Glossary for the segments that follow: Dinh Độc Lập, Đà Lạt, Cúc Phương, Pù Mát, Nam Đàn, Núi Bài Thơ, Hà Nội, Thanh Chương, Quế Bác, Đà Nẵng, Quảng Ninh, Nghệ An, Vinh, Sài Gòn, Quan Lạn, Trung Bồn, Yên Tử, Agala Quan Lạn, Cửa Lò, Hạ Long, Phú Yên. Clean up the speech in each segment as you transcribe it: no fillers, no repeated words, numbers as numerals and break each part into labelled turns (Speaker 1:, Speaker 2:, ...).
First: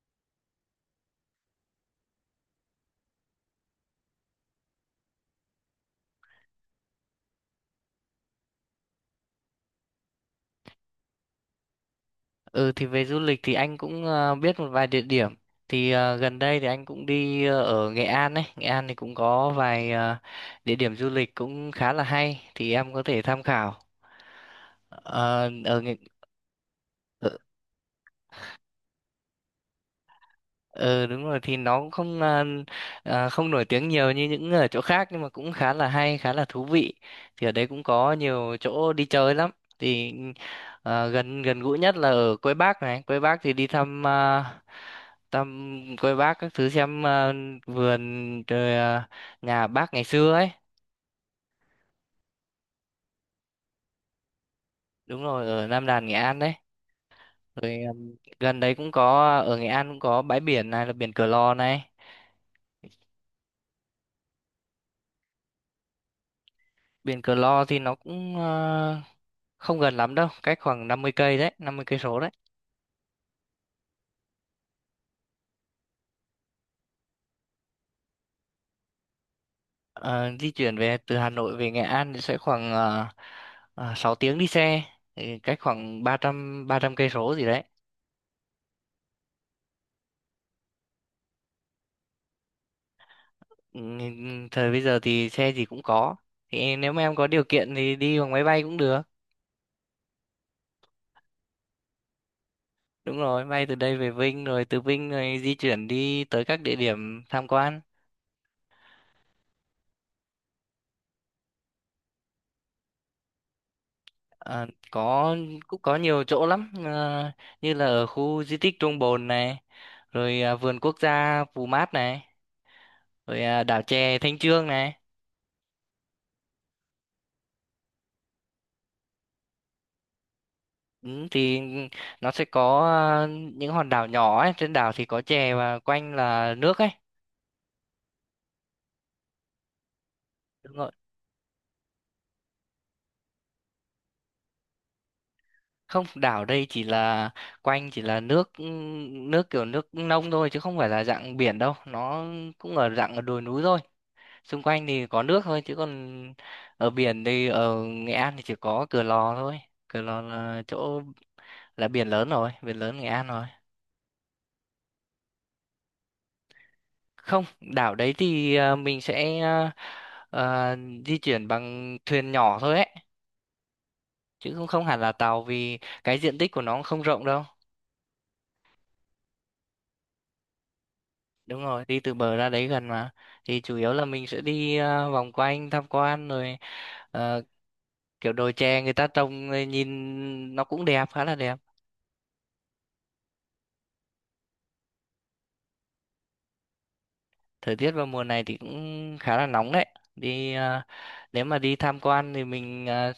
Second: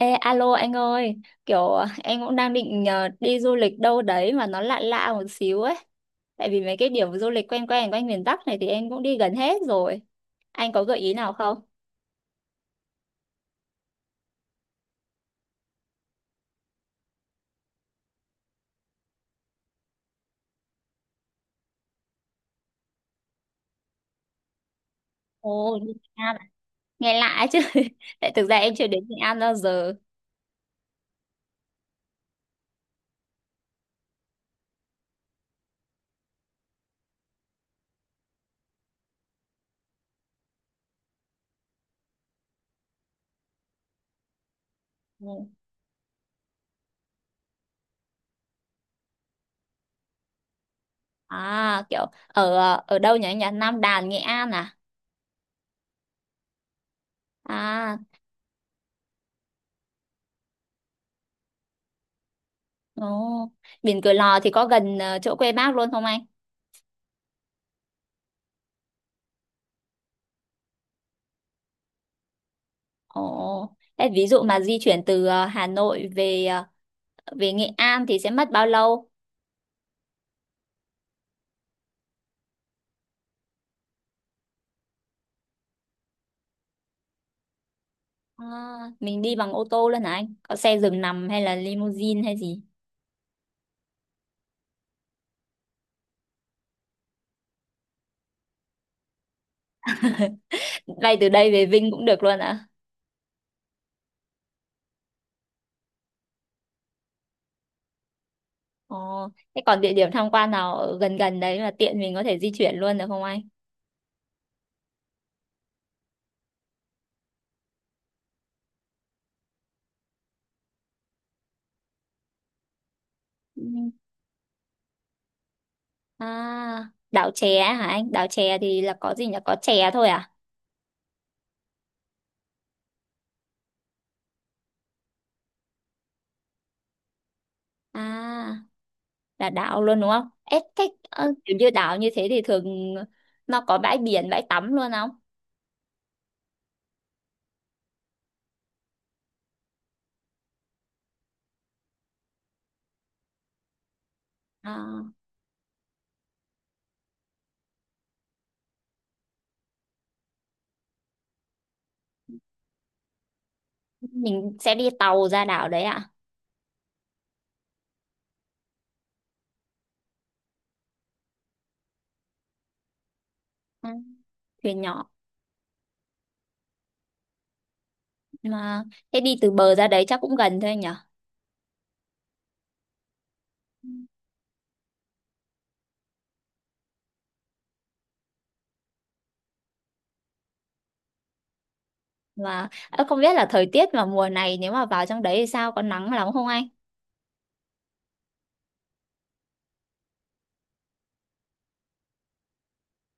Speaker 1: Ê, alo anh ơi, kiểu em cũng đang định đi du lịch đâu đấy mà nó lạ lạ một xíu ấy. Tại vì mấy cái điểm du lịch quen quen quanh miền Bắc này thì em cũng đi gần hết rồi. Anh có gợi ý nào không?
Speaker 2: Ừ thì về du lịch thì anh cũng biết một vài địa điểm. Thì gần đây thì anh cũng đi ở Nghệ An ấy. Nghệ An thì cũng có vài địa điểm du lịch cũng khá là hay thì em có thể tham khảo. Ờ,
Speaker 1: Ồ,
Speaker 2: ở
Speaker 1: đi
Speaker 2: Nghệ...
Speaker 1: Nghệ An à? Nghe lạ ấy chứ. Tại thực ra em chưa đến Nghệ An bao giờ.
Speaker 2: Ờ đúng rồi thì nó cũng không à, à, không nổi tiếng nhiều như những ở chỗ khác nhưng mà cũng khá là hay, khá là thú vị, thì ở đấy cũng có nhiều chỗ đi chơi lắm. thì gần gần gũi nhất là ở Quế Bác này. Quế Bác thì đi
Speaker 1: Ừ.
Speaker 2: thăm Quế Bác các thứ, xem vườn, nhà bác ngày xưa ấy.
Speaker 1: À, kiểu ở ở đâu nhỉ? Nhà Nam Đàn, Nghệ An à?
Speaker 2: Đúng rồi, ở Nam Đàn Nghệ An đấy. rồi à,
Speaker 1: À,
Speaker 2: Gần đấy cũng có, ở Nghệ An cũng có bãi biển, này là biển Cửa Lò này.
Speaker 1: ồ. Biển Cửa Lò thì có gần chỗ quê bác luôn không anh?
Speaker 2: Biển Cửa Lò thì nó không gần lắm đâu, cách khoảng 50 cây đấy, 50 cây số đấy.
Speaker 1: Ồ, thế ví dụ mà di chuyển từ Hà Nội về Nghệ An thì sẽ mất bao lâu?
Speaker 2: Ờ, di chuyển về từ Hà Nội về Nghệ An thì sẽ khoảng 6 tiếng đi xe, thì cách khoảng ba trăm cây số gì đấy.
Speaker 1: À, mình đi bằng ô tô luôn hả anh? Có xe giường nằm hay là limousine hay gì?
Speaker 2: Ừ, thời bây giờ thì xe gì cũng có, thì nếu mà em có điều kiện thì đi bằng máy bay cũng được.
Speaker 1: Bay từ đây về Vinh cũng được luôn ạ.
Speaker 2: Đúng rồi, bay từ đây về Vinh, rồi từ Vinh rồi di chuyển đi tới các địa điểm tham quan.
Speaker 1: Ồ, thế còn địa điểm tham quan nào ở gần gần đấy mà tiện mình có thể di chuyển luôn được không anh?
Speaker 2: Ờ, có, cũng có nhiều chỗ lắm. Ờ, như là ở khu di tích Trung Bồn này, vườn quốc gia Pù Mát này,
Speaker 1: Ừ.
Speaker 2: đảo chè Thanh Chương này.
Speaker 1: À, đảo chè hả anh? Đảo chè thì là có gì nhỉ? Có chè thôi à?
Speaker 2: Ừ, thì nó sẽ có à, những hòn đảo nhỏ ấy, trên đảo thì có chè và quanh là nước ấy.
Speaker 1: À, là đảo luôn đúng không? Ê,
Speaker 2: Đúng
Speaker 1: thế
Speaker 2: rồi,
Speaker 1: kiểu như đảo như thế thì thường nó có bãi biển, bãi tắm luôn không?
Speaker 2: không, đảo đây chỉ là quanh chỉ là nước, ừ, nước kiểu nước nông thôi chứ không phải là dạng biển đâu. Nó cũng ở dạng ở đồi núi thôi, xung quanh
Speaker 1: À.
Speaker 2: thì có nước thôi chứ còn ở biển thì ở Nghệ An thì chỉ có Cửa Lò thôi. Cửa Lò là chỗ là biển lớn rồi, biển lớn Nghệ An rồi.
Speaker 1: Mình sẽ đi tàu ra đảo đấy ạ.
Speaker 2: Không, đảo đấy thì mình sẽ ờ, di chuyển bằng thuyền nhỏ thôi ấy,
Speaker 1: Ừ,
Speaker 2: chứ cũng
Speaker 1: thuyền
Speaker 2: không hẳn
Speaker 1: nhỏ
Speaker 2: là tàu, vì cái diện tích của nó cũng không rộng đâu.
Speaker 1: mà thế đi từ bờ ra đấy chắc cũng gần thôi nhở.
Speaker 2: Đúng rồi, đi từ bờ ra đấy gần mà. Thì chủ yếu là mình sẽ đi vòng quanh tham quan, rồi ờ, kiểu đồi chè người ta trồng rồi nhìn nó cũng đẹp, khá là đẹp.
Speaker 1: Và ơ, không biết là thời tiết vào mùa này nếu mà vào trong đấy thì sao, có nắng lắm không anh?
Speaker 2: Thời tiết vào mùa này thì cũng khá là nóng đấy. Đi ờ, Nếu mà đi tham quan thì mình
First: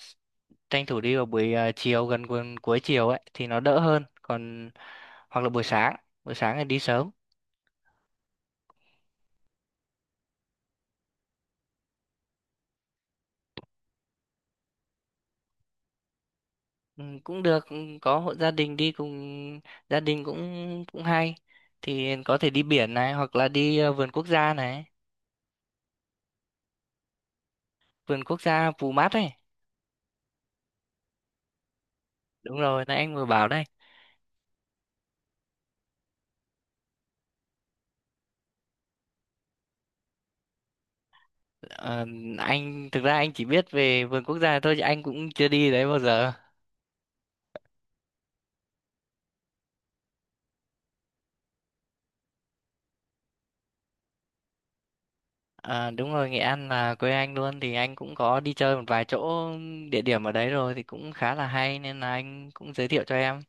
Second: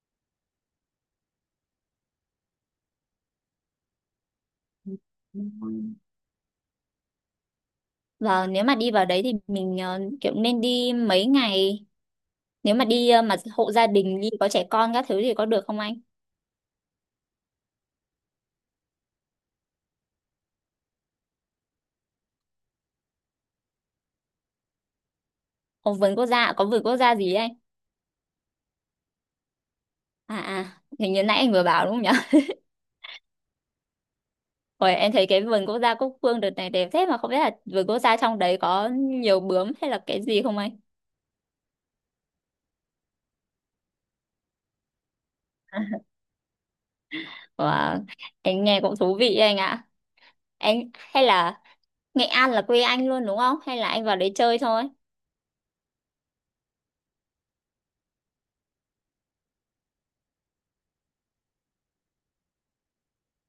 Speaker 2: tranh thủ đi vào buổi ờ, chiều cuối chiều ấy thì nó đỡ hơn. Còn hoặc
Speaker 1: Ừ.
Speaker 2: là buổi sáng, buổi sáng thì đi sớm.
Speaker 1: Và nếu mà đi vào đấy thì mình kiểu nên đi mấy ngày, nếu mà đi mà hộ gia đình đi có trẻ con các thứ thì có được không anh?
Speaker 2: Ừ, cũng được, ừ, có hộ gia đình đi cùng gia đình cũng cũng hay, thì có thể đi biển này hoặc là đi vườn quốc gia này,
Speaker 1: Có vườn quốc gia, có vườn quốc gia gì ấy anh?
Speaker 2: vườn quốc gia Pù Mát ấy.
Speaker 1: À à, hình như nãy anh vừa bảo đúng không nhở?
Speaker 2: Đúng rồi, nãy anh vừa bảo đấy.
Speaker 1: Ôi, em thấy cái vườn quốc gia Cúc Phương đợt này đẹp thế, mà không biết là vườn quốc gia trong đấy có nhiều bướm hay là cái gì không anh?
Speaker 2: Ờ, anh thực ra anh chỉ biết về vườn quốc gia thôi chứ anh cũng chưa đi đấy bao giờ.
Speaker 1: Wow. Anh nghe cũng thú vị đấy anh ạ. Anh hay là Nghệ An là quê anh luôn đúng không? Hay là anh vào đấy chơi thôi?
Speaker 2: Ờ, đúng rồi, Nghệ An là quê anh luôn, thì anh cũng có đi chơi một vài chỗ, địa điểm ở đấy rồi, thì cũng khá là hay nên là anh cũng giới thiệu cho em.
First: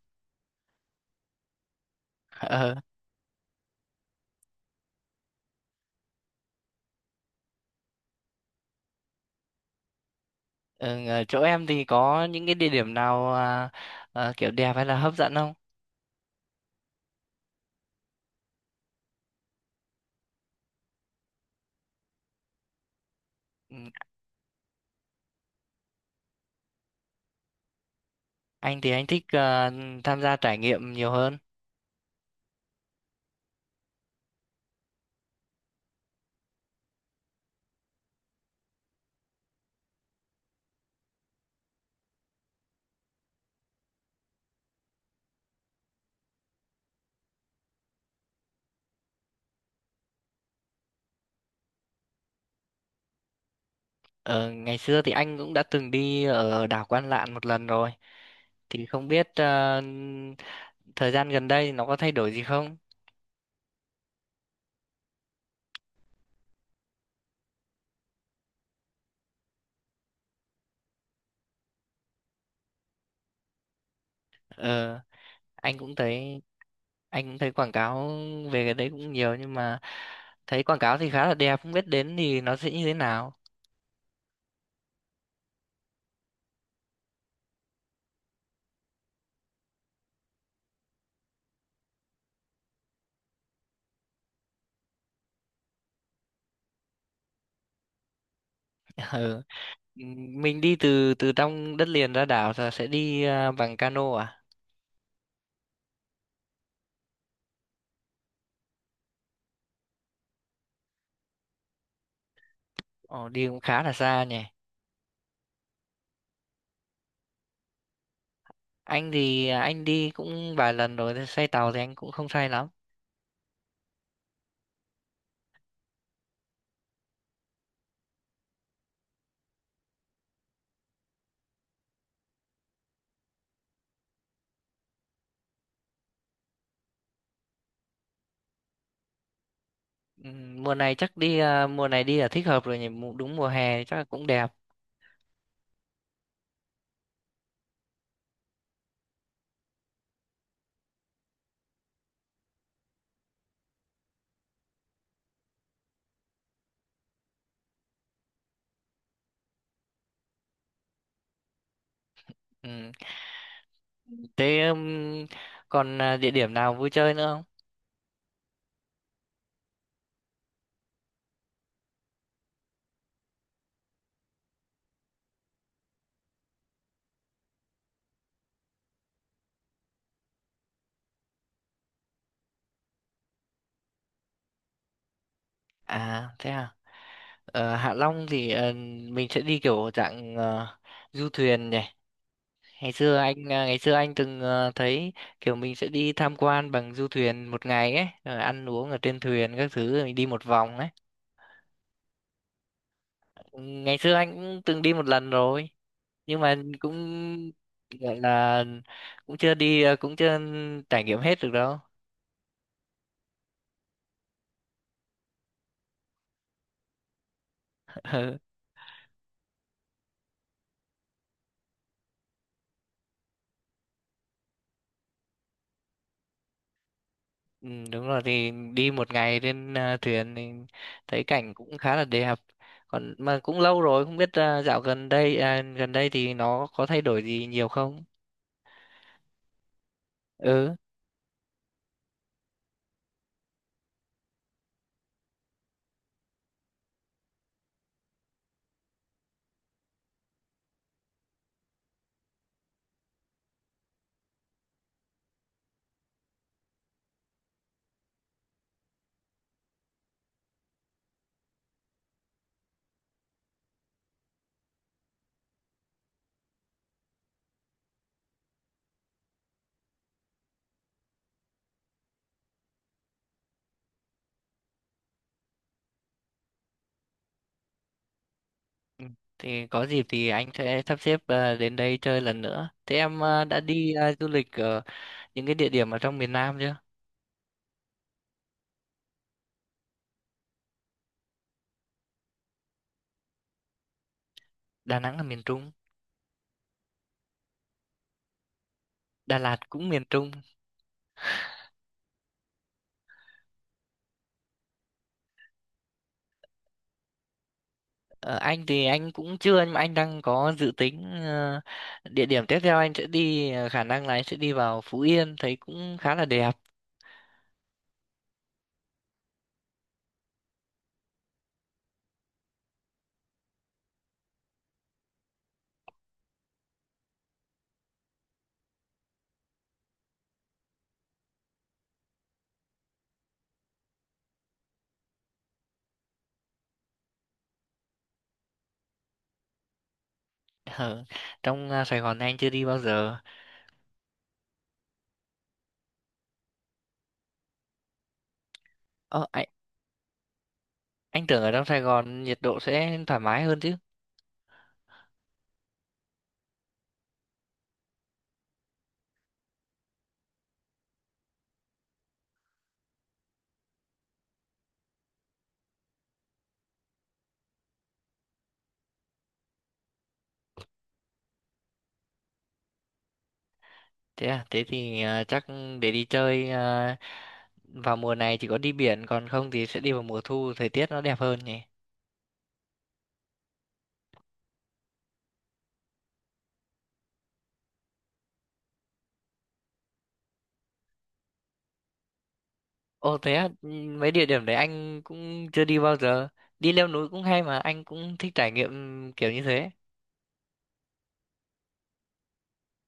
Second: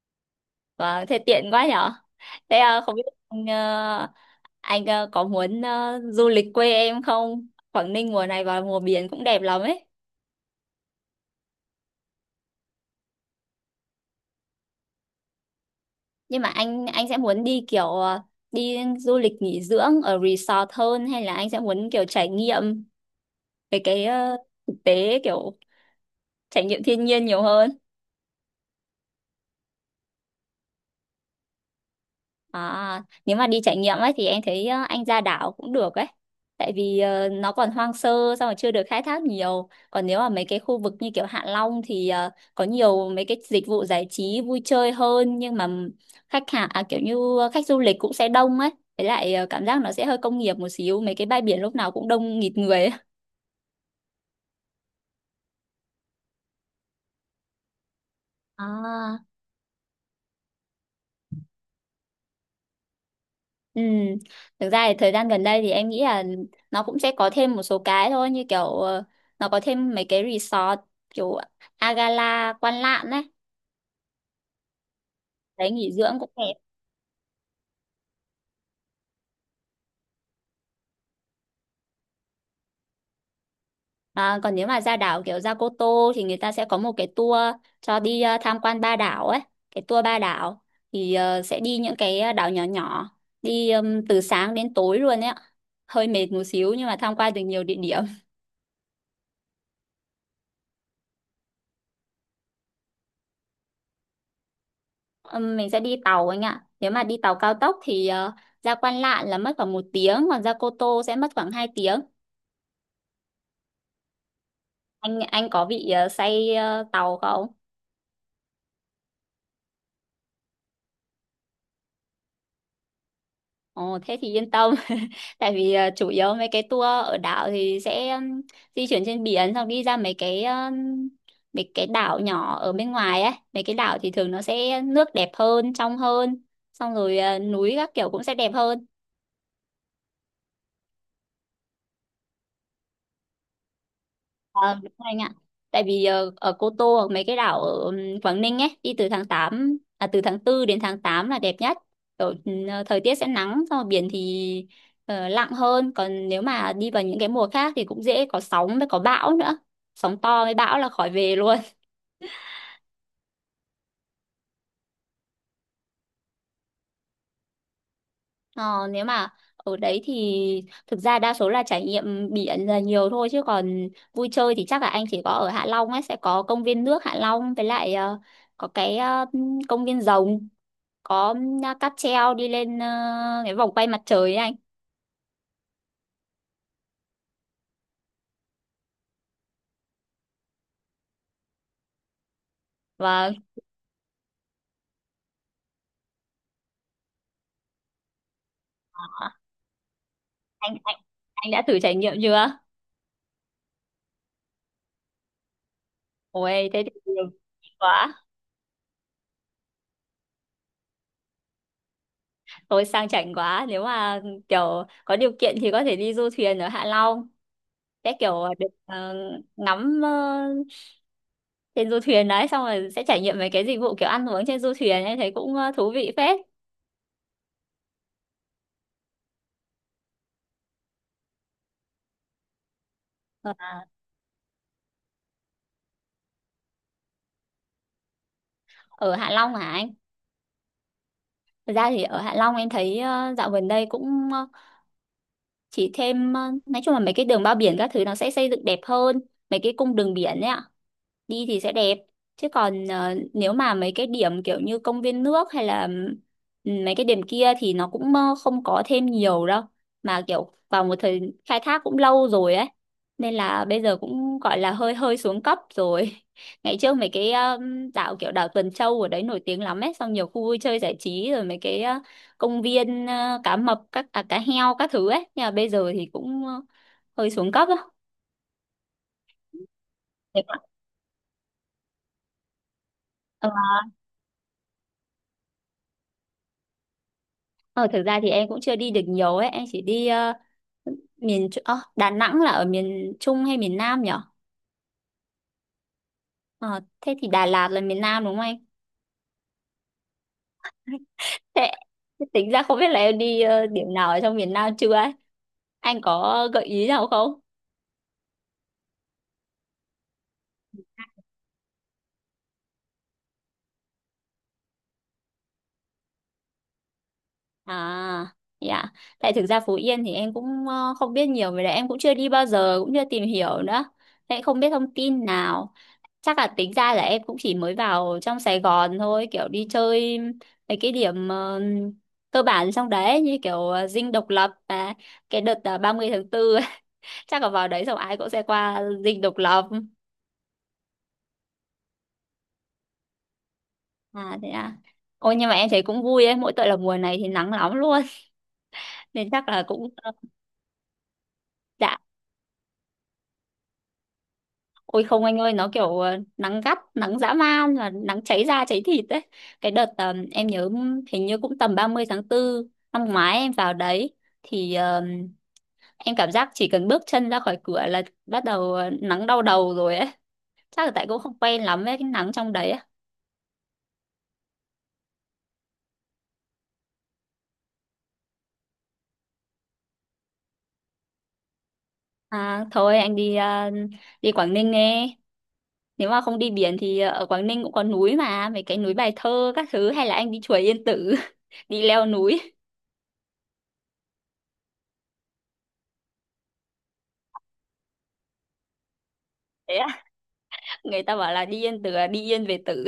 Speaker 1: Wow, thế tiện quá nhở. Thế à, không biết anh, anh có muốn du lịch quê em không? Quảng Ninh mùa này vào mùa biển cũng đẹp lắm ấy.
Speaker 2: Ừ, ở chỗ em thì có những cái địa điểm nào, kiểu đẹp hay là hấp dẫn không?
Speaker 1: Nhưng mà anh sẽ muốn đi kiểu đi du lịch nghỉ dưỡng ở resort hơn, hay là anh sẽ muốn kiểu trải nghiệm
Speaker 2: Ừ,
Speaker 1: về cái thực tế, kiểu trải nghiệm thiên nhiên nhiều hơn?
Speaker 2: anh thì anh thích tham gia trải nghiệm nhiều hơn.
Speaker 1: À, nếu mà đi trải nghiệm ấy thì em thấy anh ra đảo cũng được ấy. Tại vì nó còn hoang sơ, xong rồi chưa được khai thác nhiều. Còn nếu mà mấy cái khu vực như kiểu Hạ Long thì có nhiều mấy cái dịch vụ giải trí vui chơi hơn, nhưng mà khách hàng à, kiểu như khách du lịch cũng sẽ đông ấy. Với lại cảm giác nó sẽ hơi công nghiệp một xíu, mấy cái bãi biển lúc nào cũng đông nghịt người ấy.
Speaker 2: Ở ngày xưa thì anh cũng đã từng đi ở đảo Quan Lạn một lần rồi. Thì không
Speaker 1: À.
Speaker 2: biết, thời gian gần đây nó có thay đổi gì không?
Speaker 1: Ừ, thực ra thì thời gian gần đây thì em nghĩ là nó cũng sẽ có thêm một số cái thôi, như kiểu nó có thêm mấy cái resort kiểu Agala Quan Lạn đấy,
Speaker 2: Ờ,
Speaker 1: đấy
Speaker 2: anh
Speaker 1: nghỉ
Speaker 2: cũng
Speaker 1: dưỡng cũng
Speaker 2: thấy
Speaker 1: đẹp.
Speaker 2: anh cũng thấy quảng cáo về cái đấy cũng nhiều, nhưng mà thấy quảng cáo thì khá là đẹp, không biết đến thì nó sẽ như thế nào.
Speaker 1: À, còn nếu mà ra đảo kiểu ra Cô Tô thì người ta sẽ có một cái tour cho đi tham quan ba đảo ấy, cái tour ba đảo thì sẽ đi những cái đảo nhỏ nhỏ, đi từ sáng đến tối luôn ấy ạ, hơi mệt một xíu nhưng mà tham quan được nhiều địa điểm.
Speaker 2: Mình đi từ từ trong đất liền ra đảo là sẽ đi bằng cano à?
Speaker 1: Mình sẽ đi tàu anh ạ. Nếu mà đi tàu cao tốc thì ra Quan Lạn là mất khoảng một tiếng, còn ra Cô Tô sẽ mất khoảng 2 tiếng.
Speaker 2: Ồ, đi cũng khá là xa nhỉ.
Speaker 1: Anh có bị say tàu không?
Speaker 2: Anh thì anh đi cũng vài lần rồi, thế say tàu thì anh cũng không say lắm.
Speaker 1: Ồ, thế thì yên tâm. Tại vì chủ yếu mấy cái tour ở đảo thì sẽ di chuyển trên biển, xong đi ra mấy cái đảo nhỏ ở bên ngoài ấy. Mấy cái đảo thì thường nó sẽ nước đẹp hơn, trong hơn, xong rồi núi các kiểu cũng sẽ đẹp hơn.
Speaker 2: Mùa này chắc đi, mùa này đi là thích hợp rồi nhỉ. Đúng mùa hè thì chắc là cũng đẹp.
Speaker 1: Ờ, đúng rồi anh ạ. Tại vì ở Cô Tô hoặc mấy cái đảo ở Quảng Ninh ấy, đi từ tháng 8 à, từ tháng tư đến tháng 8 là đẹp nhất. Kiểu, thời tiết sẽ nắng, xong rồi biển thì lặng hơn, còn nếu mà đi vào những cái mùa khác thì cũng dễ có sóng với có bão nữa. Sóng to với bão là khỏi về luôn.
Speaker 2: Ừm, thế địa điểm nào vui chơi nữa không?
Speaker 1: Ờ, nếu mà ở đấy thì thực ra đa số là trải nghiệm biển là nhiều thôi, chứ còn vui chơi thì chắc là anh chỉ có ở Hạ Long ấy, sẽ có công viên nước Hạ Long, với lại có cái công viên rồng, có cáp treo đi lên cái vòng quay mặt trời ấy anh.
Speaker 2: À, thế à. Ờ, Hạ Long thì mình sẽ đi kiểu dạng du thuyền nhỉ. Ngày xưa
Speaker 1: Và
Speaker 2: ngày xưa anh từng thấy kiểu mình sẽ đi tham quan bằng du thuyền một ngày ấy, rồi ăn uống ở trên thuyền các thứ rồi mình đi một vòng
Speaker 1: anh
Speaker 2: ấy.
Speaker 1: anh anh đã thử trải nghiệm chưa?
Speaker 2: Ừ, ngày xưa anh cũng từng đi một lần rồi, nhưng mà
Speaker 1: Ôi thế thì
Speaker 2: cũng
Speaker 1: quá,
Speaker 2: gọi là cũng chưa đi à, cũng chưa trải nghiệm hết được đâu.
Speaker 1: tôi sang chảnh quá, nếu mà kiểu có điều kiện thì có thể đi du thuyền ở Hạ Long, sẽ kiểu được ngắm trên du thuyền đấy, xong rồi sẽ trải nghiệm mấy cái dịch vụ kiểu ăn uống trên du thuyền, em thấy cũng thú vị phết.
Speaker 2: Ừ, đúng rồi, thì đi một ngày trên thuyền thì thấy cảnh cũng khá là đẹp. Còn mà
Speaker 1: Ờ,
Speaker 2: cũng lâu rồi, không biết à, dạo gần đây à, gần đây thì nó có thay đổi gì nhiều không?
Speaker 1: ở Hạ Long hả anh?
Speaker 2: Ừ.
Speaker 1: Thật ra thì ở Hạ Long em thấy dạo gần đây cũng chỉ thêm nói chung là mấy cái đường bao biển các thứ nó sẽ xây dựng đẹp hơn, mấy cái cung đường biển ấy ạ, đi thì sẽ đẹp. Chứ còn nếu mà mấy cái điểm kiểu như công viên nước, hay là ừ, mấy cái điểm kia thì nó cũng không có thêm nhiều đâu, mà kiểu vào một thời khai thác cũng lâu rồi ấy, nên là bây giờ cũng gọi là hơi hơi xuống cấp rồi. Ngày trước mấy cái đảo kiểu đảo Tuần Châu ở đấy nổi tiếng lắm ấy, xong nhiều khu vui chơi giải trí, rồi mấy cái công viên cá mập các à, cá heo các thứ ấy, nhưng mà bây giờ thì cũng hơi xuống cấp á.
Speaker 2: Ừ, thì có dịp thì
Speaker 1: Đẹp
Speaker 2: anh
Speaker 1: quá.
Speaker 2: sẽ sắp xếp đến đây chơi lần nữa. Thế em đã đi du lịch ở những cái địa điểm ở trong miền Nam chưa?
Speaker 1: Ờ, thực ra thì em cũng chưa đi được nhiều ấy, em chỉ đi miền Tr- Đà Nẵng là ở miền Trung hay miền Nam nhở?
Speaker 2: Đà Nẵng là miền Trung.
Speaker 1: Ờ, thế thì Đà Lạt là miền Nam đúng không anh?
Speaker 2: Đà Lạt cũng miền Trung.
Speaker 1: Thế, thế tính ra không biết là em đi điểm nào ở trong miền Nam chưa ấy? Anh có gợi ý nào không?
Speaker 2: Ờ, anh thì anh cũng chưa, nhưng mà anh đang có dự tính, địa điểm tiếp theo anh sẽ đi, khả năng là anh sẽ đi vào Phú Yên, thấy cũng khá là đẹp.
Speaker 1: À, dạ. Tại thực ra Phú Yên thì em cũng không biết nhiều về đấy, em cũng chưa đi bao giờ, cũng chưa tìm hiểu nữa. Thế không biết thông tin nào. Chắc là tính ra là em cũng chỉ mới vào trong Sài Gòn thôi, kiểu đi chơi mấy cái điểm cơ bản trong đấy, như kiểu Dinh Độc Lập, và cái đợt ba mươi tháng 4 chắc là vào đấy xong ai cũng sẽ qua Dinh Độc Lập.
Speaker 2: Ở trong Sài Gòn anh chưa đi bao giờ.
Speaker 1: À thế à. Ôi nhưng mà em thấy cũng vui ấy, mỗi tội là mùa này thì nắng lắm luôn
Speaker 2: Ờ,
Speaker 1: nên
Speaker 2: anh,
Speaker 1: chắc là cũng
Speaker 2: anh tưởng ở trong Sài
Speaker 1: dạ.
Speaker 2: Gòn nhiệt độ sẽ thoải mái hơn chứ.
Speaker 1: Ôi không anh ơi, nó kiểu nắng gắt, nắng dã man và nắng cháy da cháy thịt đấy. Cái đợt em nhớ hình như cũng tầm 30/4 năm ngoái em vào đấy, thì em cảm giác chỉ cần bước chân ra khỏi cửa là bắt đầu nắng đau đầu rồi ấy. Chắc là tại cũng không quen lắm với cái nắng trong đấy á.
Speaker 2: Thế à, thế thì chắc để đi chơi vào mùa này chỉ có đi biển, còn không thì sẽ đi vào mùa thu thời tiết nó đẹp hơn nhỉ.
Speaker 1: À, thôi anh đi đi Quảng Ninh nghe. Nếu mà không đi biển thì ở Quảng Ninh cũng có núi mà, mấy cái núi Bài Thơ các thứ, hay là anh đi chùa Yên Tử, đi leo núi.
Speaker 2: Ồ thế à, ừ, mấy địa điểm đấy anh cũng chưa đi bao giờ. Đi leo núi cũng hay, mà anh cũng thích trải nghiệm kiểu như thế.
Speaker 1: Thế á, người ta bảo là đi Yên Tử là đi yên về Tử.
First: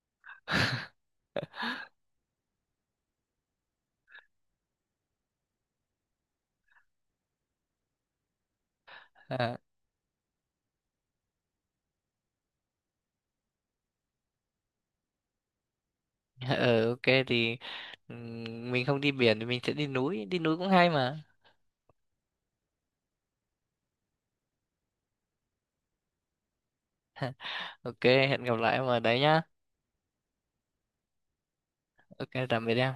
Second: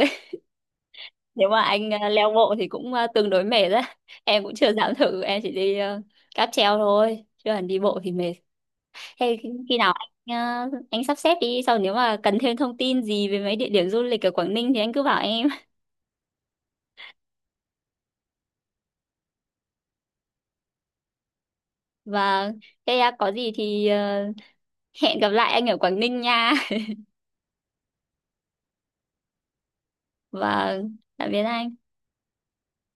Speaker 1: Nếu mà anh leo bộ thì cũng tương đối mệt đấy em cũng chưa dám thử, em chỉ đi cáp treo thôi chứ còn đi bộ thì mệt. Thế khi
Speaker 2: À,
Speaker 1: khi nào anh anh sắp xếp đi sau, nếu mà cần thêm thông tin gì về mấy địa điểm du lịch ở Quảng Ninh thì anh cứ bảo em.
Speaker 2: ờ ok, thì mình không đi biển thì mình sẽ đi núi cũng hay mà.
Speaker 1: Và thế có gì thì hẹn gặp lại anh ở Quảng Ninh nha.
Speaker 2: Ok, hẹn gặp lại mà đấy nhá.
Speaker 1: Và tạm biệt anh.
Speaker 2: Ok, tạm biệt em.